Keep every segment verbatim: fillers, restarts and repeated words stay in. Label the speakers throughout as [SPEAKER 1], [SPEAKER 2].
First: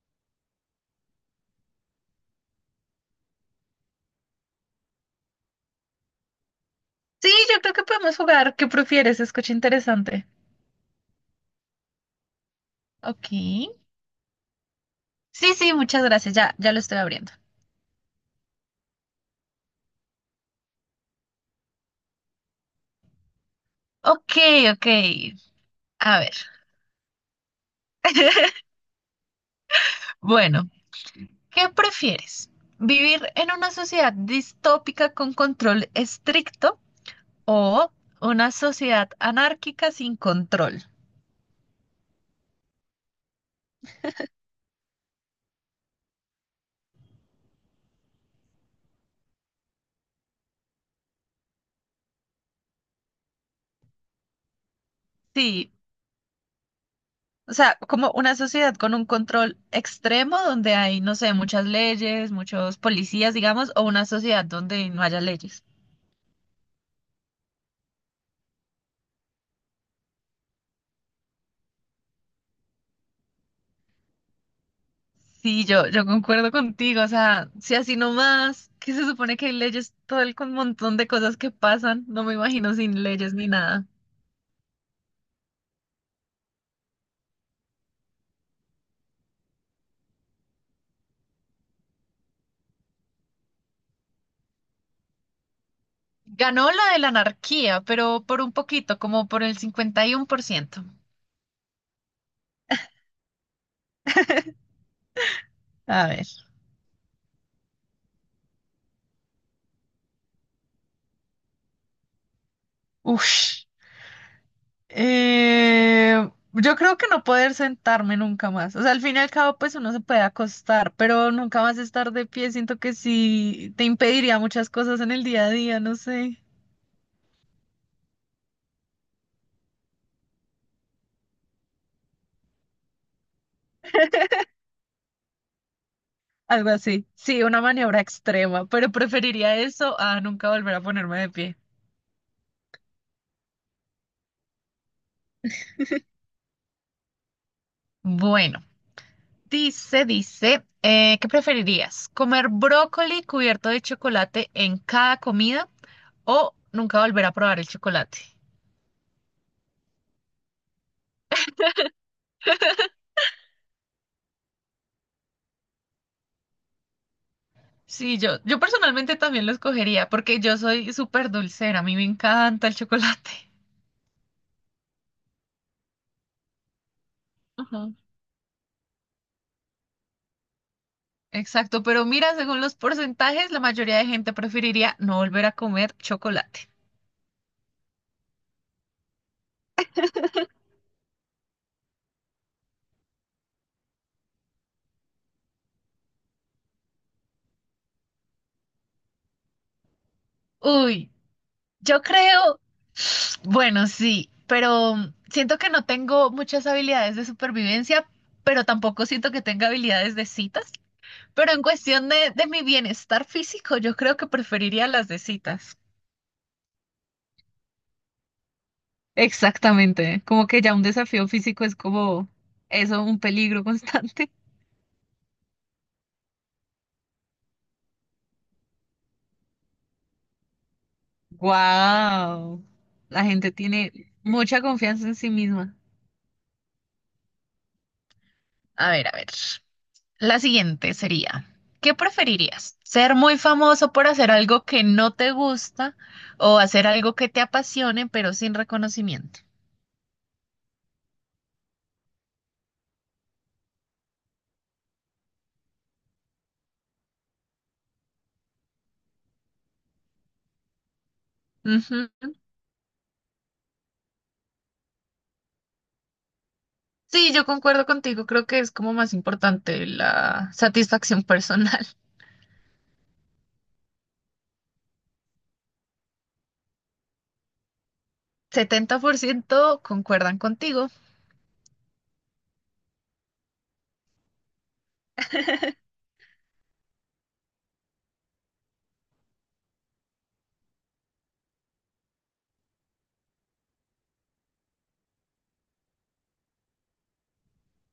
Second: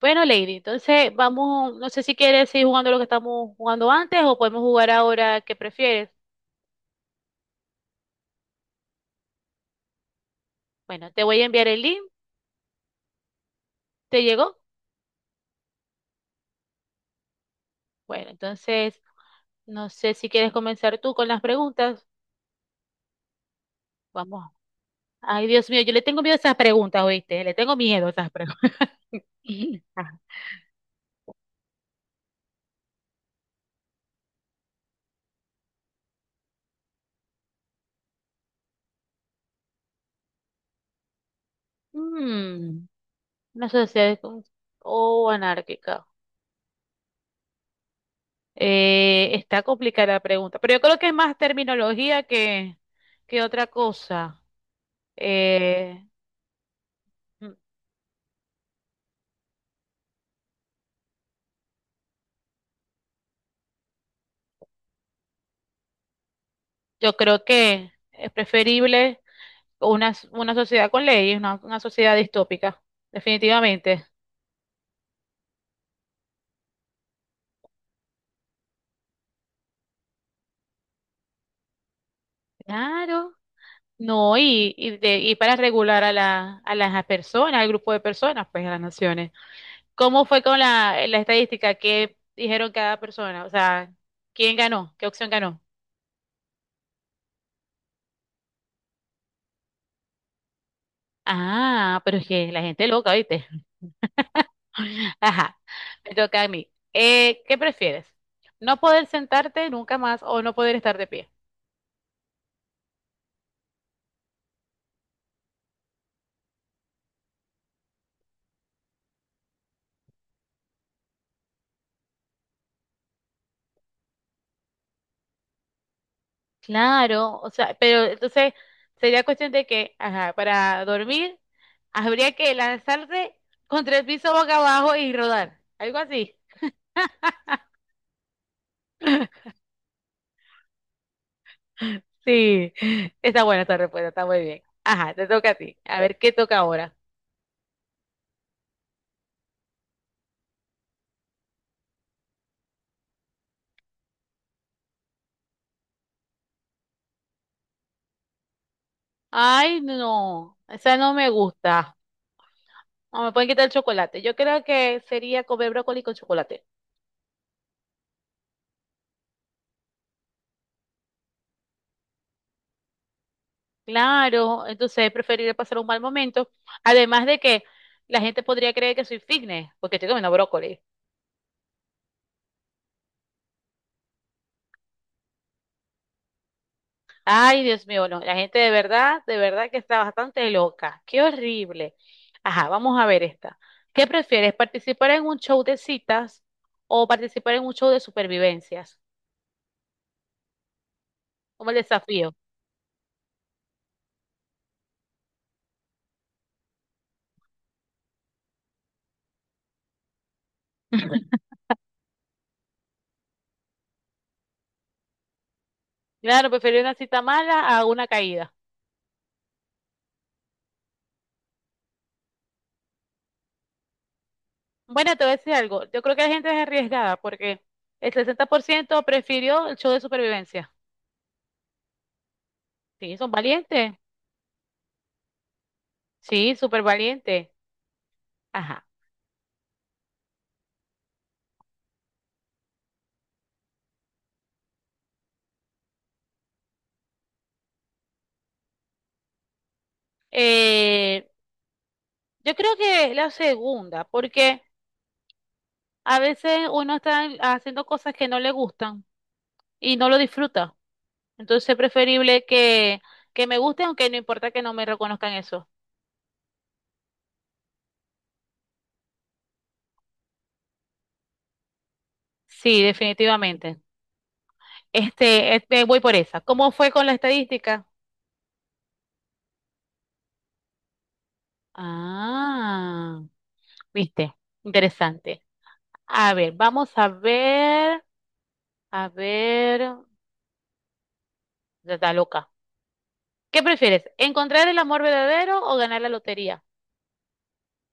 [SPEAKER 1] Bueno, Lady, entonces vamos, no sé si quieres seguir jugando lo que estamos jugando antes o podemos jugar ahora que prefieres.
[SPEAKER 2] Sí, yo creo que podemos jugar. ¿Qué prefieres? Escucha interesante.
[SPEAKER 1] Bueno, te voy a enviar el link,
[SPEAKER 2] Ok.
[SPEAKER 1] ¿te llegó?
[SPEAKER 2] Sí, sí, muchas gracias. Ya, ya lo estoy abriendo.
[SPEAKER 1] Bueno, entonces no sé si quieres comenzar tú con las preguntas.
[SPEAKER 2] Ok,
[SPEAKER 1] Vamos.
[SPEAKER 2] ok.
[SPEAKER 1] Ay, Dios mío, yo le
[SPEAKER 2] A
[SPEAKER 1] tengo
[SPEAKER 2] ver.
[SPEAKER 1] miedo a esas preguntas, ¿oíste? Le tengo miedo a esas preguntas. Ah.
[SPEAKER 2] Bueno, ¿qué prefieres? ¿Vivir en una sociedad distópica con control estricto o una sociedad anárquica sin control?
[SPEAKER 1] Mm, una sociedad con- o anárquica. Eh, está complicada la pregunta, pero yo creo que es más terminología que, que otra cosa.
[SPEAKER 2] Sí,
[SPEAKER 1] Eh,
[SPEAKER 2] o sea, como una sociedad con un control extremo donde hay, no sé, muchas leyes, muchos policías, digamos, o una sociedad donde no haya leyes.
[SPEAKER 1] Yo creo que es preferible una, s- una sociedad con leyes, una, una sociedad distópica, definitivamente.
[SPEAKER 2] Sí, yo, yo concuerdo contigo, o sea, si así nomás, que se supone que hay leyes, todo el con montón de cosas que pasan, no me imagino sin
[SPEAKER 1] Claro,
[SPEAKER 2] leyes ni nada.
[SPEAKER 1] no, y, y, de- y para regular a, la, a las personas, al grupo de personas, pues a las naciones. ¿Cómo fue con la, la estadística? ¿Qué dijeron cada persona? O sea, ¿quién ganó? ¿Qué opción ganó?
[SPEAKER 2] Ganó la de la anarquía, pero por un poquito, como por el cincuenta y uno por ciento.
[SPEAKER 1] Ah, pero es que la gente es loca, ¿viste? Ajá,
[SPEAKER 2] A
[SPEAKER 1] me
[SPEAKER 2] ver.
[SPEAKER 1] toca a mí. Eh, ¿qué prefieres? ¿No poder sentarte nunca más o no poder estar de pie?
[SPEAKER 2] Ush. Eh, yo creo que no poder sentarme nunca más. O sea, al fin y al cabo, pues uno se puede acostar, pero nunca más estar de pie. Siento que sí te impediría muchas cosas en el día a día, no sé.
[SPEAKER 1] Claro, o sea, pero entonces sería cuestión de que, ajá, para dormir habría que lanzarse contra el piso boca abajo y rodar, algo así.
[SPEAKER 2] Algo así. Sí, una maniobra extrema, pero preferiría eso a nunca volver a ponerme de pie.
[SPEAKER 1] Sí, está buena esta respuesta, está muy bien. Ajá, te toca a ti. A ver, ¿qué toca ahora?
[SPEAKER 2] Bueno, dice, dice, eh, ¿qué preferirías? ¿Comer brócoli cubierto de chocolate en cada comida o nunca volver a probar el chocolate?
[SPEAKER 1] Ay, no, esa no me gusta. No, me pueden quitar el chocolate. Yo creo que sería comer brócoli con chocolate.
[SPEAKER 2] Sí, yo, yo personalmente también lo escogería porque yo soy súper dulcera, a mí me encanta el chocolate.
[SPEAKER 1] Claro, entonces preferiría pasar un mal momento. Además de que
[SPEAKER 2] Ajá.
[SPEAKER 1] la gente podría creer que soy fitness porque estoy comiendo brócoli.
[SPEAKER 2] Exacto, pero mira, según los porcentajes, la mayoría de gente preferiría no volver a comer chocolate.
[SPEAKER 1] Ay, Dios mío, no, la gente de verdad, de verdad que está bastante loca. Qué horrible. Ajá, vamos a ver esta. ¿Qué prefieres, participar en un show de citas o participar en un show de supervivencias?
[SPEAKER 2] Uy,
[SPEAKER 1] Como el
[SPEAKER 2] yo
[SPEAKER 1] desafío.
[SPEAKER 2] creo, bueno, sí, pero siento que no tengo muchas habilidades de supervivencia, pero tampoco siento que tenga habilidades de citas. Pero en cuestión de, de mi bienestar físico, yo creo que preferiría las de citas.
[SPEAKER 1] Claro, prefiero una cita mala a una caída.
[SPEAKER 2] Exactamente, como que ya un desafío físico es como eso, un peligro constante.
[SPEAKER 1] Bueno, te voy a decir algo. Yo creo que la gente es arriesgada porque el sesenta por ciento prefirió el show de supervivencia.
[SPEAKER 2] Wow,
[SPEAKER 1] Sí,
[SPEAKER 2] la
[SPEAKER 1] son
[SPEAKER 2] gente
[SPEAKER 1] valientes.
[SPEAKER 2] tiene mucha confianza en sí misma.
[SPEAKER 1] Sí, súper valientes. Ajá.
[SPEAKER 2] A ver, a ver. La siguiente sería, ¿qué preferirías? ¿Ser muy famoso por hacer algo que no te gusta o hacer algo que te apasione pero sin reconocimiento?
[SPEAKER 1] Eh, yo creo que la segunda, porque a veces uno está haciendo cosas que no le gustan y no lo disfruta. Entonces es
[SPEAKER 2] Ujú.
[SPEAKER 1] preferible que, que me guste, aunque no importa que no me reconozcan eso.
[SPEAKER 2] Sí, yo concuerdo contigo, creo que es como más importante la satisfacción personal.
[SPEAKER 1] Sí, definitivamente. Este, este, voy por esa. ¿Cómo fue con la estadística?
[SPEAKER 2] Setenta por ciento concuerdan contigo.
[SPEAKER 1] Ah, viste, interesante. A ver, vamos a ver, a ver, ya está loca. ¿Qué prefieres? ¿Encontrar el amor verdadero o ganar la lotería?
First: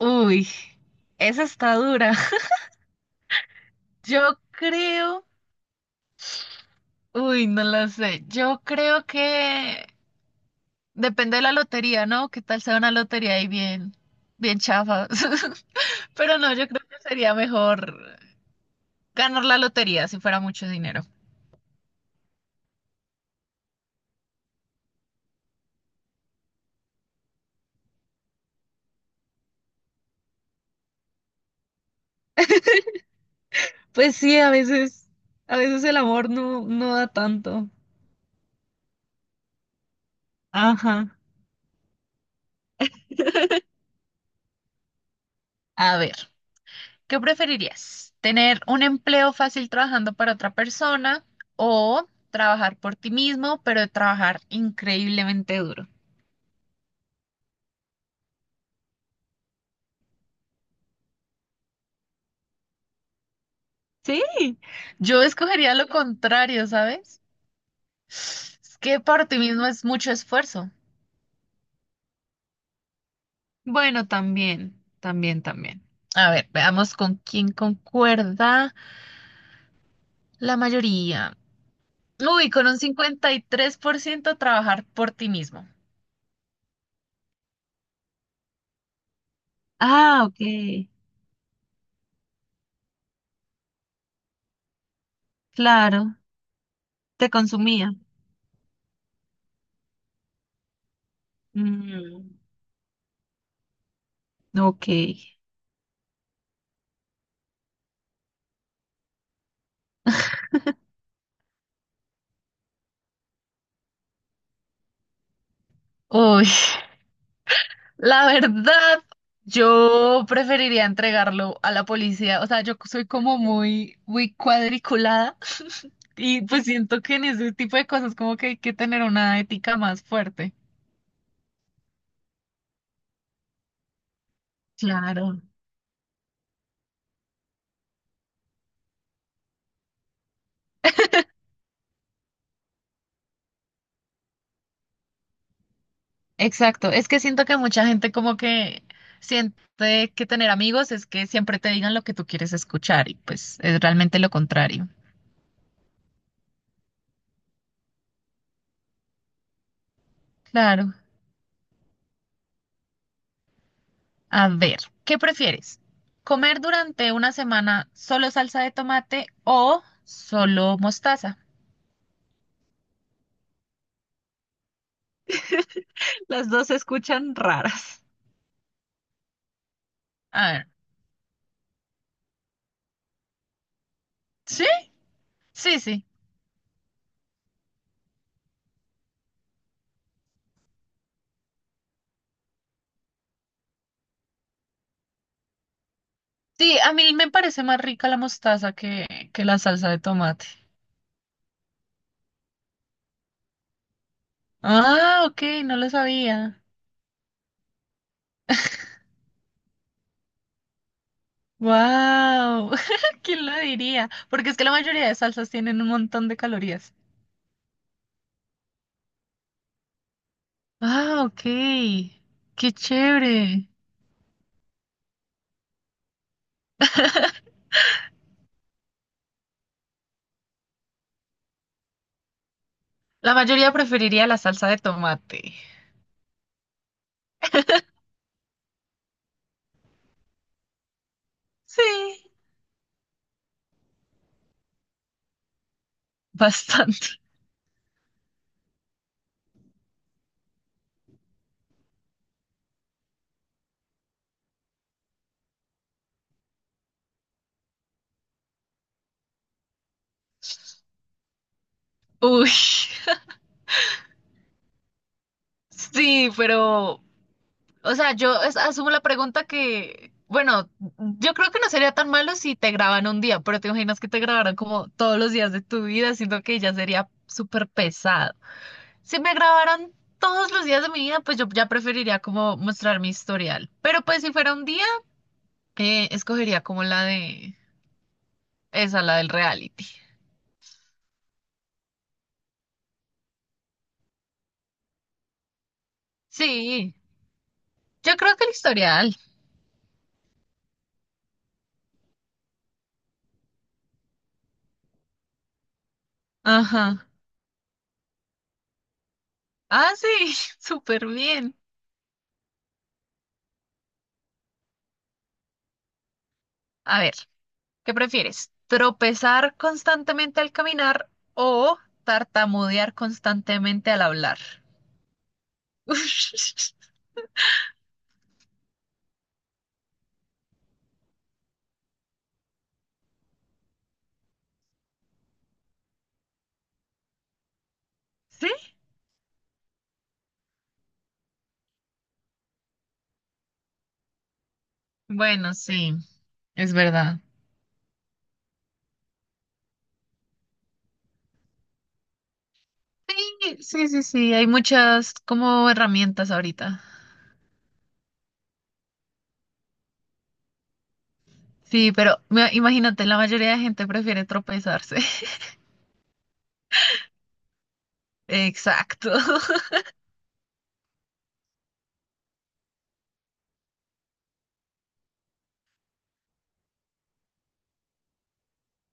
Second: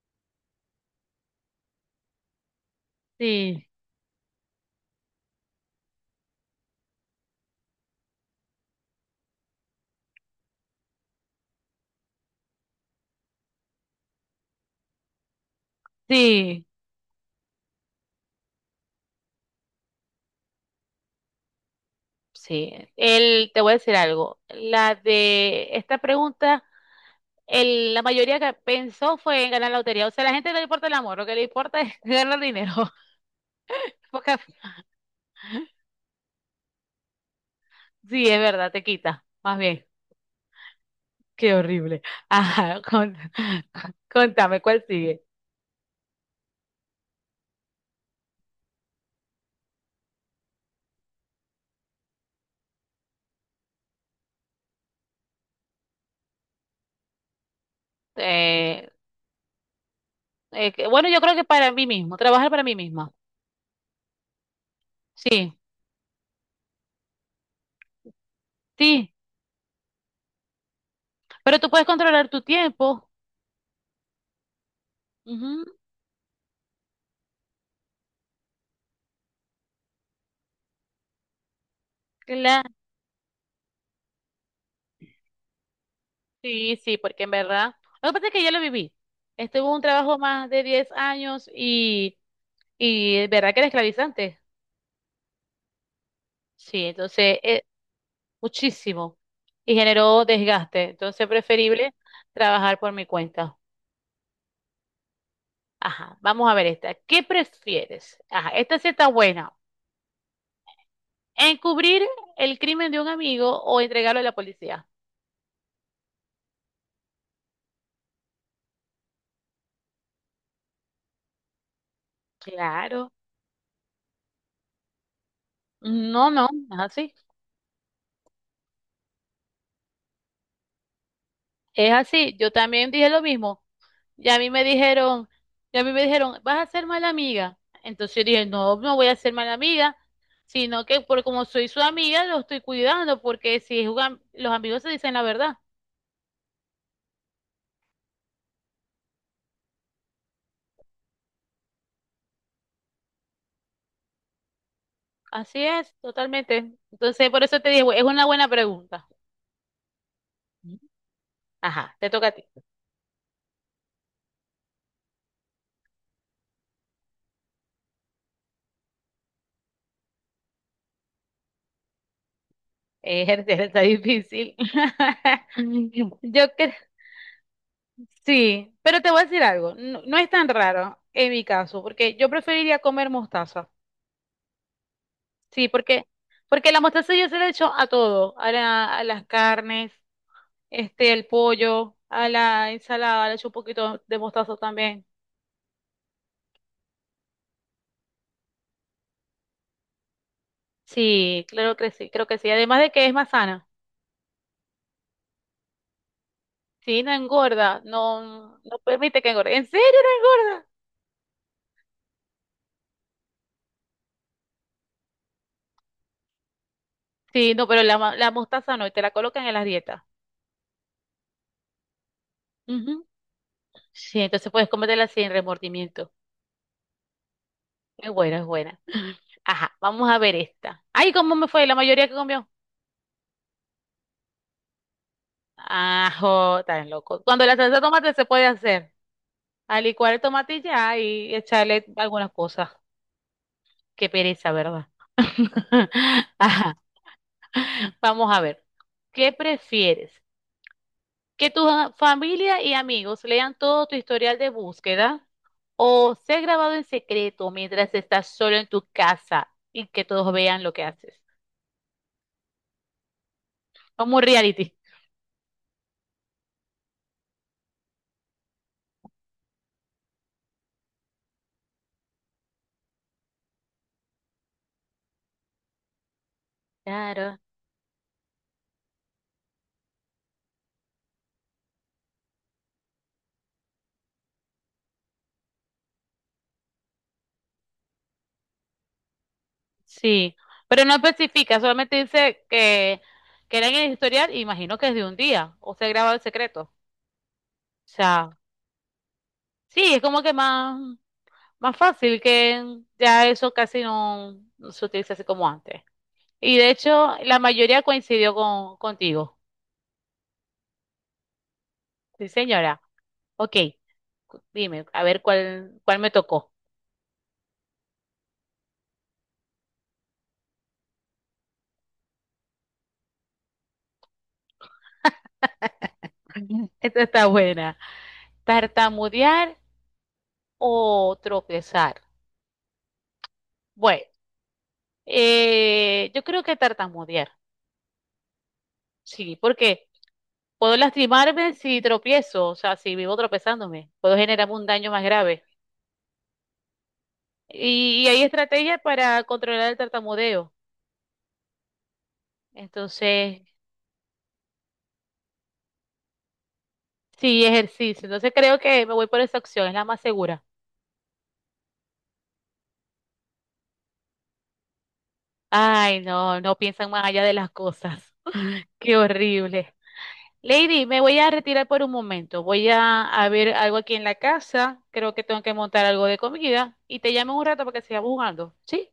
[SPEAKER 2] Uy, esa está dura.
[SPEAKER 1] Sí,
[SPEAKER 2] Yo creo, uy, no lo sé, yo creo que depende de la lotería, ¿no? ¿Qué tal sea una lotería ahí bien, bien chafa? Pero no,
[SPEAKER 1] sí,
[SPEAKER 2] yo creo que sería mejor ganar la lotería si fuera mucho dinero.
[SPEAKER 1] sí, el, te voy a decir algo. La de esta pregunta, el, la mayoría que pensó fue en ganar la lotería. O sea, a la gente no le importa el amor, lo que le importa es ganar dinero.
[SPEAKER 2] Pues
[SPEAKER 1] Porque-
[SPEAKER 2] sí, a veces, a veces el amor no, no da tanto.
[SPEAKER 1] sí, es verdad, te quita. Más bien,
[SPEAKER 2] Ajá.
[SPEAKER 1] qué horrible. Ajá, con- contame, ¿cuál sigue?
[SPEAKER 2] A ver, ¿qué preferirías? ¿Tener un empleo fácil trabajando para otra persona o trabajar por ti mismo, pero trabajar increíblemente duro?
[SPEAKER 1] Eh, eh, que- bueno, yo creo que para mí mismo, trabajar para mí misma.
[SPEAKER 2] Sí, yo
[SPEAKER 1] Sí,
[SPEAKER 2] escogería lo contrario, ¿sabes? Es que
[SPEAKER 1] sí,
[SPEAKER 2] para ti mismo es mucho esfuerzo.
[SPEAKER 1] pero tú puedes controlar tu tiempo.
[SPEAKER 2] Bueno, también, también,
[SPEAKER 1] Ujú,
[SPEAKER 2] también. A ver, veamos con quién concuerda la mayoría. Uy, con un cincuenta y tres por ciento trabajar por ti mismo.
[SPEAKER 1] sí, sí, porque en verdad, lo que pasa es que ya lo viví. Estuve en un trabajo
[SPEAKER 2] Ah, ok.
[SPEAKER 1] más de diez años y, y es verdad que era esclavizante.
[SPEAKER 2] Claro,
[SPEAKER 1] Sí,
[SPEAKER 2] te
[SPEAKER 1] entonces, eh,
[SPEAKER 2] consumía.
[SPEAKER 1] muchísimo. Y generó desgaste. Entonces, preferible
[SPEAKER 2] Mm,
[SPEAKER 1] trabajar por mi cuenta.
[SPEAKER 2] ok.
[SPEAKER 1] Ajá, vamos a ver esta. ¿Qué prefieres? Ajá, esta sí está buena. ¿Encubrir el crimen de un amigo o entregarlo a la policía?
[SPEAKER 2] Uy, la verdad, yo preferiría entregarlo a la policía. O sea, yo soy
[SPEAKER 1] Claro.
[SPEAKER 2] como muy, muy cuadriculada
[SPEAKER 1] No,
[SPEAKER 2] y
[SPEAKER 1] no,
[SPEAKER 2] pues
[SPEAKER 1] es
[SPEAKER 2] siento
[SPEAKER 1] así.
[SPEAKER 2] que en ese tipo de cosas como que hay que tener una ética más fuerte.
[SPEAKER 1] Es así, yo también dije lo mismo. Y a mí me dijeron,
[SPEAKER 2] Claro,
[SPEAKER 1] y a mí me dijeron, vas a ser mala amiga. Entonces yo dije, no, no voy a ser mala amiga, sino que por como soy su amiga, lo estoy cuidando, porque si juegan, los amigos se dicen la verdad.
[SPEAKER 2] exacto. Es que siento que mucha gente como que siente que tener amigos es que siempre te digan lo que tú quieres escuchar y pues es realmente lo contrario.
[SPEAKER 1] Así es, totalmente. Entonces, por eso te dije, es una buena pregunta.
[SPEAKER 2] Claro.
[SPEAKER 1] Ajá, te toca a ti.
[SPEAKER 2] A ver, ¿qué prefieres? ¿Comer durante una semana solo salsa de tomate o solo mostaza?
[SPEAKER 1] Eh, está difícil. Yo
[SPEAKER 2] Las dos
[SPEAKER 1] que
[SPEAKER 2] se escuchan raras.
[SPEAKER 1] sí, pero te voy a decir algo, no, no es tan
[SPEAKER 2] A ver,
[SPEAKER 1] raro en mi caso, porque yo preferiría comer mostaza.
[SPEAKER 2] ¿sí?
[SPEAKER 1] Sí,
[SPEAKER 2] Sí, sí.
[SPEAKER 1] porque, porque la mostaza yo se la echo a todo, a, la- a las carnes, este, el pollo, a la ensalada, le echo un poquito de mostaza también.
[SPEAKER 2] Sí, a mí me parece más rica la mostaza que, que la salsa de tomate.
[SPEAKER 1] Sí, claro que sí, creo que sí. Además de que es más sana.
[SPEAKER 2] Ah, ok, no lo sabía.
[SPEAKER 1] Sí, no engorda, no, no permite que engorde. ¿En serio no engorda?
[SPEAKER 2] Wow, ¿quién lo diría? Porque es que la mayoría de salsas tienen un montón de calorías.
[SPEAKER 1] Sí, no, pero la, ma- la mostaza no, y te la colocan en las dietas.
[SPEAKER 2] Ah, ok, qué
[SPEAKER 1] Ujú.
[SPEAKER 2] chévere.
[SPEAKER 1] Sí, entonces puedes comértela sin remordimiento. Es buena, es buena. Ajá, vamos a ver esta. Ay, ¿cómo me fue? La mayoría que comió.
[SPEAKER 2] La mayoría preferiría la salsa de tomate.
[SPEAKER 1] Ajo, tan loco. Cuando la salsa de tomate se puede hacer, a licuar el tomate y ya y
[SPEAKER 2] Sí,
[SPEAKER 1] echarle algunas cosas. Qué pereza, ¿verdad? Ajá.
[SPEAKER 2] bastante.
[SPEAKER 1] Vamos a ver. ¿Qué prefieres? ¿Que tu a- familia y amigos lean todo tu historial de búsqueda o ser grabado en secreto mientras estás solo en tu casa y que todos vean lo que haces?
[SPEAKER 2] Uy,
[SPEAKER 1] Como un reality.
[SPEAKER 2] sí, pero, o sea, yo es- asumo la pregunta que, bueno, yo creo que no sería tan malo si te graban un día, pero te imaginas que te grabaran como todos los días de tu vida, siento que ya sería
[SPEAKER 1] Claro.
[SPEAKER 2] súper pesado. Si me grabaran todos los días de mi vida, pues yo ya preferiría como mostrar mi historial. Pero pues si fuera un día, eh, escogería como la de esa, la del reality.
[SPEAKER 1] Sí, pero no especifica, solamente dice que, que era en el historial, imagino que es de un día, o se graba el secreto.
[SPEAKER 2] Sí,
[SPEAKER 1] O
[SPEAKER 2] yo
[SPEAKER 1] sea,
[SPEAKER 2] creo que el historial.
[SPEAKER 1] sí, es como que más, más fácil que ya eso casi no, no se utiliza así como antes. Y de
[SPEAKER 2] Ajá.
[SPEAKER 1] hecho, la mayoría coincidió con, contigo.
[SPEAKER 2] Ah, sí, súper bien.
[SPEAKER 1] Sí, señora. Ok, cu- dime, a ver cuál, cuál me tocó.
[SPEAKER 2] A ver, ¿qué prefieres? ¿Tropezar constantemente al caminar o tartamudear constantemente al hablar?
[SPEAKER 1] Esta está buena. ¿Tartamudear o tropezar? Bueno, eh, yo creo que tartamudear.
[SPEAKER 2] ¿Sí?
[SPEAKER 1] Sí, porque puedo lastimarme si tropiezo, o sea, si vivo tropezándome, puedo generarme un daño más grave.
[SPEAKER 2] Bueno, sí, es verdad.
[SPEAKER 1] Y, y hay estrategias para controlar el tartamudeo. Entonces,
[SPEAKER 2] Sí, sí, sí, sí, hay muchas como herramientas ahorita.
[SPEAKER 1] sí, ejercicio. Entonces creo que me voy por esa opción, es la más segura.
[SPEAKER 2] Sí, pero me- imagínate, la mayoría de gente prefiere tropezarse.
[SPEAKER 1] Ay, no, no piensan más allá de las cosas. Qué
[SPEAKER 2] Exacto.
[SPEAKER 1] horrible. Lady, me voy a retirar por un momento. Voy a, a ver algo aquí en la casa. Creo que tengo que montar algo de comida. Y te llamo en un rato para que sigamos jugando. ¿Sí?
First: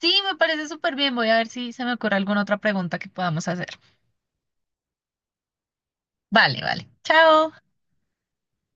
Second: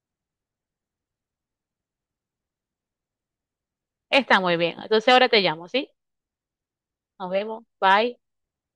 [SPEAKER 2] Sí, me parece súper bien. Voy a ver si se me ocurre alguna otra pregunta que podamos hacer.
[SPEAKER 1] Está muy bien. Entonces ahora te llamo, ¿sí?
[SPEAKER 2] Vale, vale.
[SPEAKER 1] Nos vemos.
[SPEAKER 2] Chao.
[SPEAKER 1] Bye.